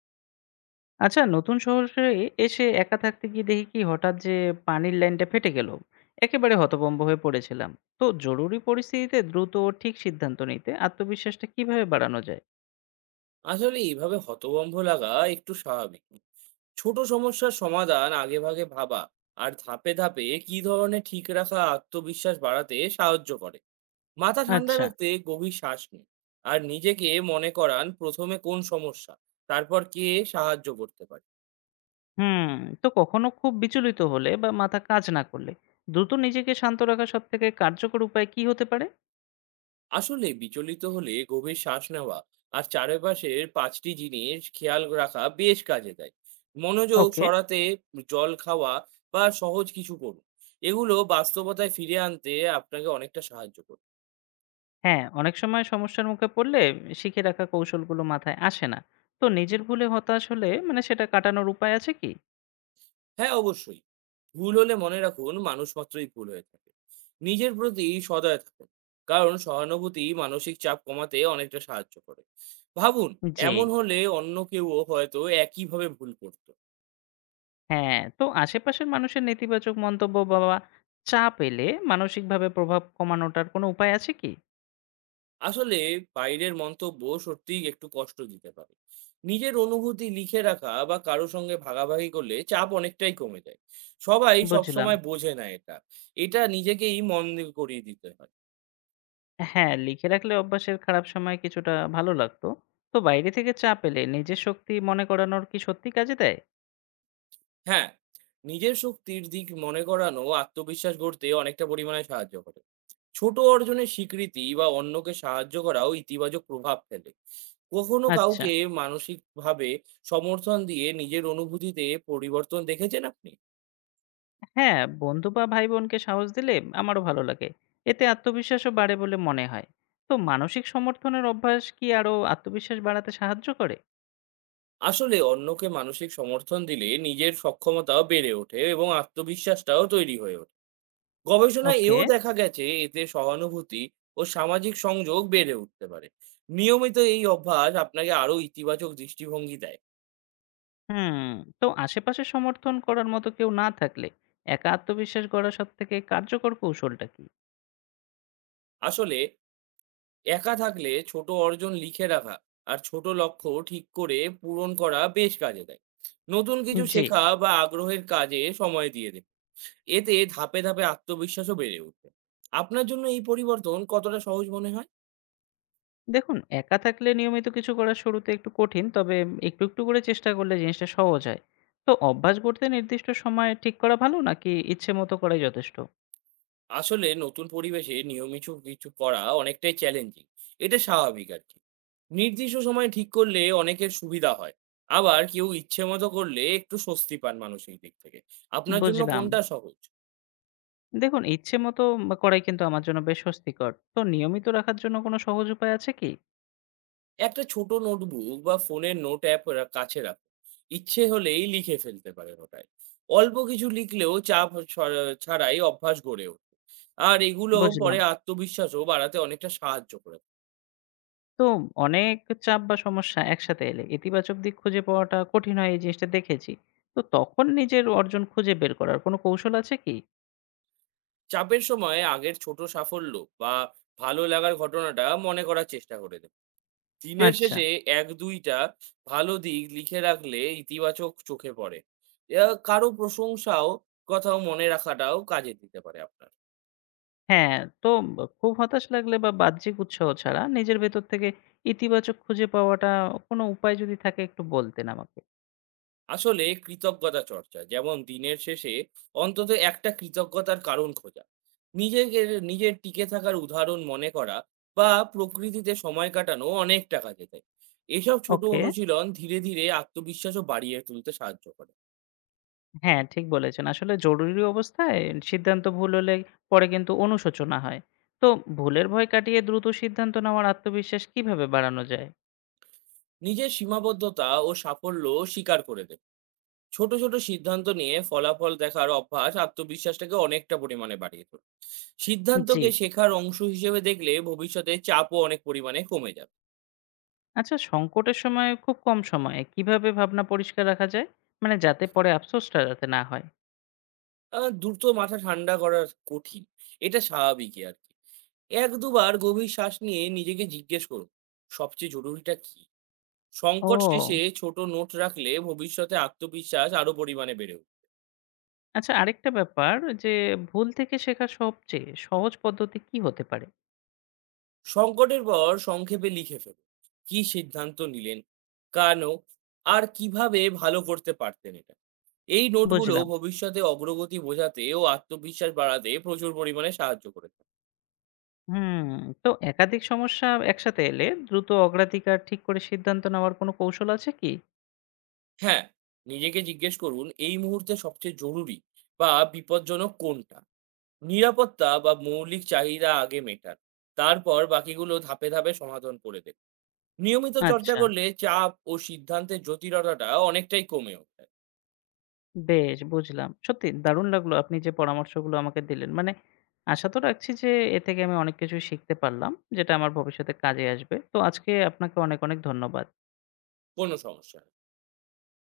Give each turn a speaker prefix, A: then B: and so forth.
A: আচ্ছা, নতুন শহরে এসে একা থাকতে গিয়ে দেখি কি হঠাৎ যে পানির লাইনটা ফেটে গেল, একেবারে হতভম্ব হয়ে পড়েছিলাম। তো জরুরি পরিস্থিতিতে দ্রুত ও ঠিক সিদ্ধান্ত নিতে আত্মবিশ্বাসটা কিভাবে বাড়ানো যায়?
B: আসলে এইভাবে হতভম্ব লাগা একটু স্বাভাবিক। ছোট সমস্যার সমাধান আগেভাগে ভাবা আর ধাপে ধাপে কি ধরনের ঠিক রাখা আত্মবিশ্বাস বাড়াতে সাহায্য করে। মাথা ঠান্ডা
A: আচ্ছা।
B: রাখতে গভীর শ্বাস নিন। আর নিজেকে মনে করান, প্রথমে কোন সমস্যা, তারপর কে সাহায্য করতে পারে।
A: হুম। তো কখনো খুব বিচলিত হলে বা মাথা কাজ না করলে দ্রুত নিজেকে শান্ত রাখার সব থেকে কার্যকর উপায় কি হতে পারে?
B: আসলে বিচলিত হলে গভীর শ্বাস নেওয়া আর চারপাশের পাঁচটি জিনিস খেয়াল রাখা বেশ কাজে দেয় মনোযোগ
A: ওকে।
B: সরাতে। জল খাওয়া বা সহজ কিছু করুন, এগুলো বাস্তবতায় ফিরে আনতে আপনাকে অনেকটা সাহায্য করবে।
A: হ্যাঁ, অনেক সময় সমস্যার মুখে পড়লে শিখে রাখা কৌশলগুলো মাথায় আসে না। তো নিজের ভুলে হতাশ হলে মানে সেটা কাটানোর উপায় আছে কি?
B: হ্যাঁ, অবশ্যই। ভুল হলে মনে রাখুন, মানুষ মাত্রই ভুল হয়ে থাকে। নিজের প্রতি সদয় থাকুন, কারণ সহানুভূতি মানসিক চাপ কমাতে অনেকটা সাহায্য করে। ভাবুন,
A: জি।
B: এমন হলে অন্য কেউ হয়তো একইভাবে ভুল করত।
A: হ্যাঁ, তো আশেপাশের মানুষের নেতিবাচক মন্তব্য বা চাপ এলে মানসিকভাবে প্রভাব কমানোটার কোনো উপায় আছে কি?
B: আসলে বাইরের মন্তব্য সত্যিই একটু কষ্ট দিতে পারে। নিজের অনুভূতি লিখে রাখা বা কারো সঙ্গে ভাগাভাগি করলে চাপ অনেকটাই কমে যায়। সবাই
A: বুঝলাম।
B: সবসময় বোঝে না এটা। এটা নিজেকেই মন দিয়ে করিয়ে দিতে হয়।
A: হ্যাঁ, লিখে রাখলে অভ্যাসের খারাপ সময় কিছুটা ভালো লাগতো। তো বাইরে থেকে চাপ এলে নিজের শক্তি মনে করানোর কি সত্যি কাজে দেয়?
B: হ্যাঁ, নিজের শক্তির দিক মনে করানো আত্মবিশ্বাস গড়তে অনেকটা পরিমাণে সাহায্য করে। ছোট অর্জনের স্বীকৃতি বা অন্যকে সাহায্য করাও ইতিবাচক প্রভাব ফেলে। কখনো
A: আচ্ছা।
B: কাউকে মানসিকভাবে সমর্থন দিয়ে নিজের অনুভূতিতে পরিবর্তন দেখেছেন আপনি?
A: হ্যাঁ, বন্ধু বা ভাই বোনকে সাহস দিলে আমারও ভালো লাগে। এতে আত্মবিশ্বাসও বাড়ে বলে মনে হয়। তো মানসিক সমর্থনের অভ্যাস কি আরো আত্মবিশ্বাস বাড়াতে সাহায্য করে?
B: আসলে অন্যকে মানসিক সমর্থন দিলে নিজের সক্ষমতাও বেড়ে ওঠে, এবং আত্মবিশ্বাসটাও তৈরি হয়ে ওঠে। গবেষণায়
A: ওকে।
B: এও দেখা গেছে, এতে সহানুভূতি ও সামাজিক সংযোগ বেড়ে উঠতে পারে। নিয়মিত এই অভ্যাস আপনাকে আরো ইতিবাচক দৃষ্টিভঙ্গি দেয়।
A: হুম, তো আশেপাশে সমর্থন করার মতো কেউ না থাকলে একা আত্মবিশ্বাস গড়া সবথেকে কার্যকর কৌশলটা কি?
B: আসলে একা থাকলে ছোট অর্জন লিখে রাখা আর ছোট লক্ষ্য ঠিক করে পূরণ করা বেশ কাজে দেয়। নতুন কিছু
A: জি।
B: শেখা বা আগ্রহের কাজে সময় দিয়ে দেয়। এতে ধাপে ধাপে আত্মবিশ্বাসও বেড়ে ওঠে। আপনার জন্য এই পরিবর্তন কতটা সহজ মনে হয়?
A: দেখুন, একা থাকলে নিয়মিত কিছু করা শুরুতে একটু কঠিন, তবে একটু করে চেষ্টা করলে জিনিসটা সহজ হয়। তো অভ্যাস গড়তে নির্দিষ্ট সময় ঠিক করা ভালো নাকি ইচ্ছে মতো করাই যথেষ্ট?
B: আসলে নতুন পরিবেশে নিয়মিত কিছু করা অনেকটাই চ্যালেঞ্জিং। এটা স্বাভাবিক আরকি। নির্দিষ্ট সময় ঠিক করলে অনেকের সুবিধা হয়। আবার কেউ ইচ্ছে মতো করলে একটু স্বস্তি পান মানসিক দিক থেকে। আপনার জন্য
A: বুঝলাম।
B: কোনটা সহজ?
A: দেখুন, ইচ্ছে মতো বা করাই কিন্তু আমার জন্য বেশ স্বস্তিকর। তো নিয়মিত রাখার জন্য কোনো সহজ উপায় আছে কি?
B: একটা ছোট নোটবুক বা ফোনের নোট অ্যাপ রা কাছে রাখুন। ইচ্ছে হলেই লিখে ফেলতে পারেন ওটায়। অল্প কিছু লিখলেও চাপ সর ছাড়াই অভ্যাস গড়ে ওঠে। আর এগুলো
A: বুঝলাম।
B: পরে আত্মবিশ্বাসও বাড়াতে অনেকটা সাহায্য করে।
A: তো অনেক চাপ বা সমস্যা একসাথে এলে ইতিবাচক দিক খুঁজে পাওয়াটা কঠিন হয় এই জিনিসটা দেখেছি। তো তখন নিজের অর্জন খুঁজে বের করার কোনো কৌশল আছে কি?
B: চাপের সময়ে আগের ছোট সাফল্য বা ভালো লাগার ঘটনাটা মনে করার চেষ্টা করে দেব। দিনের
A: আচ্ছা।
B: শেষে ১-২টা ভালো দিক লিখে রাখলে ইতিবাচক চোখে পড়ে। কারো প্রশংসাও কথাও মনে রাখাটাও কাজে দিতে পারে আপনার।
A: হ্যাঁ, তো ব খুব হতাশ লাগলে বা বাহ্যিক উৎসাহ ছাড়া নিজের ভেতর থেকে ইতিবাচক খুঁজে পাওয়াটা কোনো উপায় যদি থাকে একটু বলতেন আমাকে।
B: আসলে কৃতজ্ঞতা চর্চা, যেমন দিনের শেষে অন্তত একটা কৃতজ্ঞতার কারণ খোঁজা, নিজেকে নিজের টিকে থাকার উদাহরণ মনে করা, বা প্রকৃতিতে সময় কাটানো অনেক টাকা যেতে, এসব ছোট
A: ওকে।
B: অনুশীলন ধীরে ধীরে আত্মবিশ্বাসও বাড়িয়ে তুলতে সাহায্য করে।
A: হ্যাঁ, ঠিক বলেছেন। আসলে জরুরি অবস্থায় সিদ্ধান্ত ভুল হলে পরে কিন্তু অনুশোচনা হয়। তো ভুলের ভয় কাটিয়ে দ্রুত সিদ্ধান্ত নেওয়ার আত্মবিশ্বাস কিভাবে বাড়ানো যায়?
B: নিজের সীমাবদ্ধতা ও সাফল্য স্বীকার করে দেয়। ছোট ছোট সিদ্ধান্ত নিয়ে ফলাফল দেখার অভ্যাস আত্মবিশ্বাসটাকে অনেকটা পরিমাণে বাড়িয়ে তোলে।
A: জি।
B: সিদ্ধান্তকে শেখার অংশ হিসেবে দেখলে ভবিষ্যতে চাপও অনেক পরিমাণে কমে যাবে।
A: আচ্ছা, সংকটের সময় খুব কম সময়ে কিভাবে ভাবনা পরিষ্কার রাখা যায়? মানে যাতে পরে আফসোসটা যাতে না হয়।
B: দ্রুত মাথা ঠান্ডা করা কঠিন। এটা স্বাভাবিকই আরকি। ১-২ বার গভীর শ্বাস নিয়ে নিজেকে জিজ্ঞেস করুন, সবচেয়ে জরুরিটা কী? সংকট শেষে
A: ও!
B: ছোট নোট রাখলে ভবিষ্যতে আত্মবিশ্বাস আরো পরিমাণে বেড়ে উঠবে।
A: আচ্ছা, আরেকটা ব্যাপার যে ভুল থেকে শেখার সবচেয়ে সহজ পদ্ধতি কি হতে পারে?
B: সংকটের পর সংক্ষেপে লিখে ফেলুন। কী সিদ্ধান্ত নিলেন? কেন? আর কিভাবে ভালো করতে পারতেন এটা? এই নোটগুলো
A: বুঝলাম।
B: ভবিষ্যতে অগ্রগতি বোঝাতে ও আত্মবিশ্বাস বাড়াতে প্রচুর পরিমাণে সাহায্য করে থাকে।
A: হুম, তো একাধিক সমস্যা একসাথে এলে দ্রুত অগ্রাধিকার ঠিক করে সিদ্ধান্ত নেওয়ার কোনো কৌশল আছে কি?
B: হ্যাঁ, নিজেকে জিজ্ঞেস করুন, এই মুহূর্তে সবচেয়ে জরুরি বা বিপজ্জনক কোনটা? নিরাপত্তা বা মৌলিক চাহিদা আগে মেটান। তারপর বাকিগুলো ধাপে, ধাপে সমাধান করে দেন। নিয়মিত চর্চা
A: আচ্ছা।
B: করলে চাপ ও সিদ্ধান্তের জটিলতাটা অনেকটাই কমে ওঠে।
A: বেশ বুঝলাম। সত্যি দারুণ লাগলো আপনি যে পরামর্শগুলো আমাকে দিলেন। মানে আশা তো রাখছি যে এ থেকে আমি অনেক কিছুই শিখতে পারলাম, যেটা আমার ভবিষ্যতে কাজে আসবে। তো আজকে আপনাকে অনেক ধন্যবাদ।
B: কোনো সমস্যা নেই।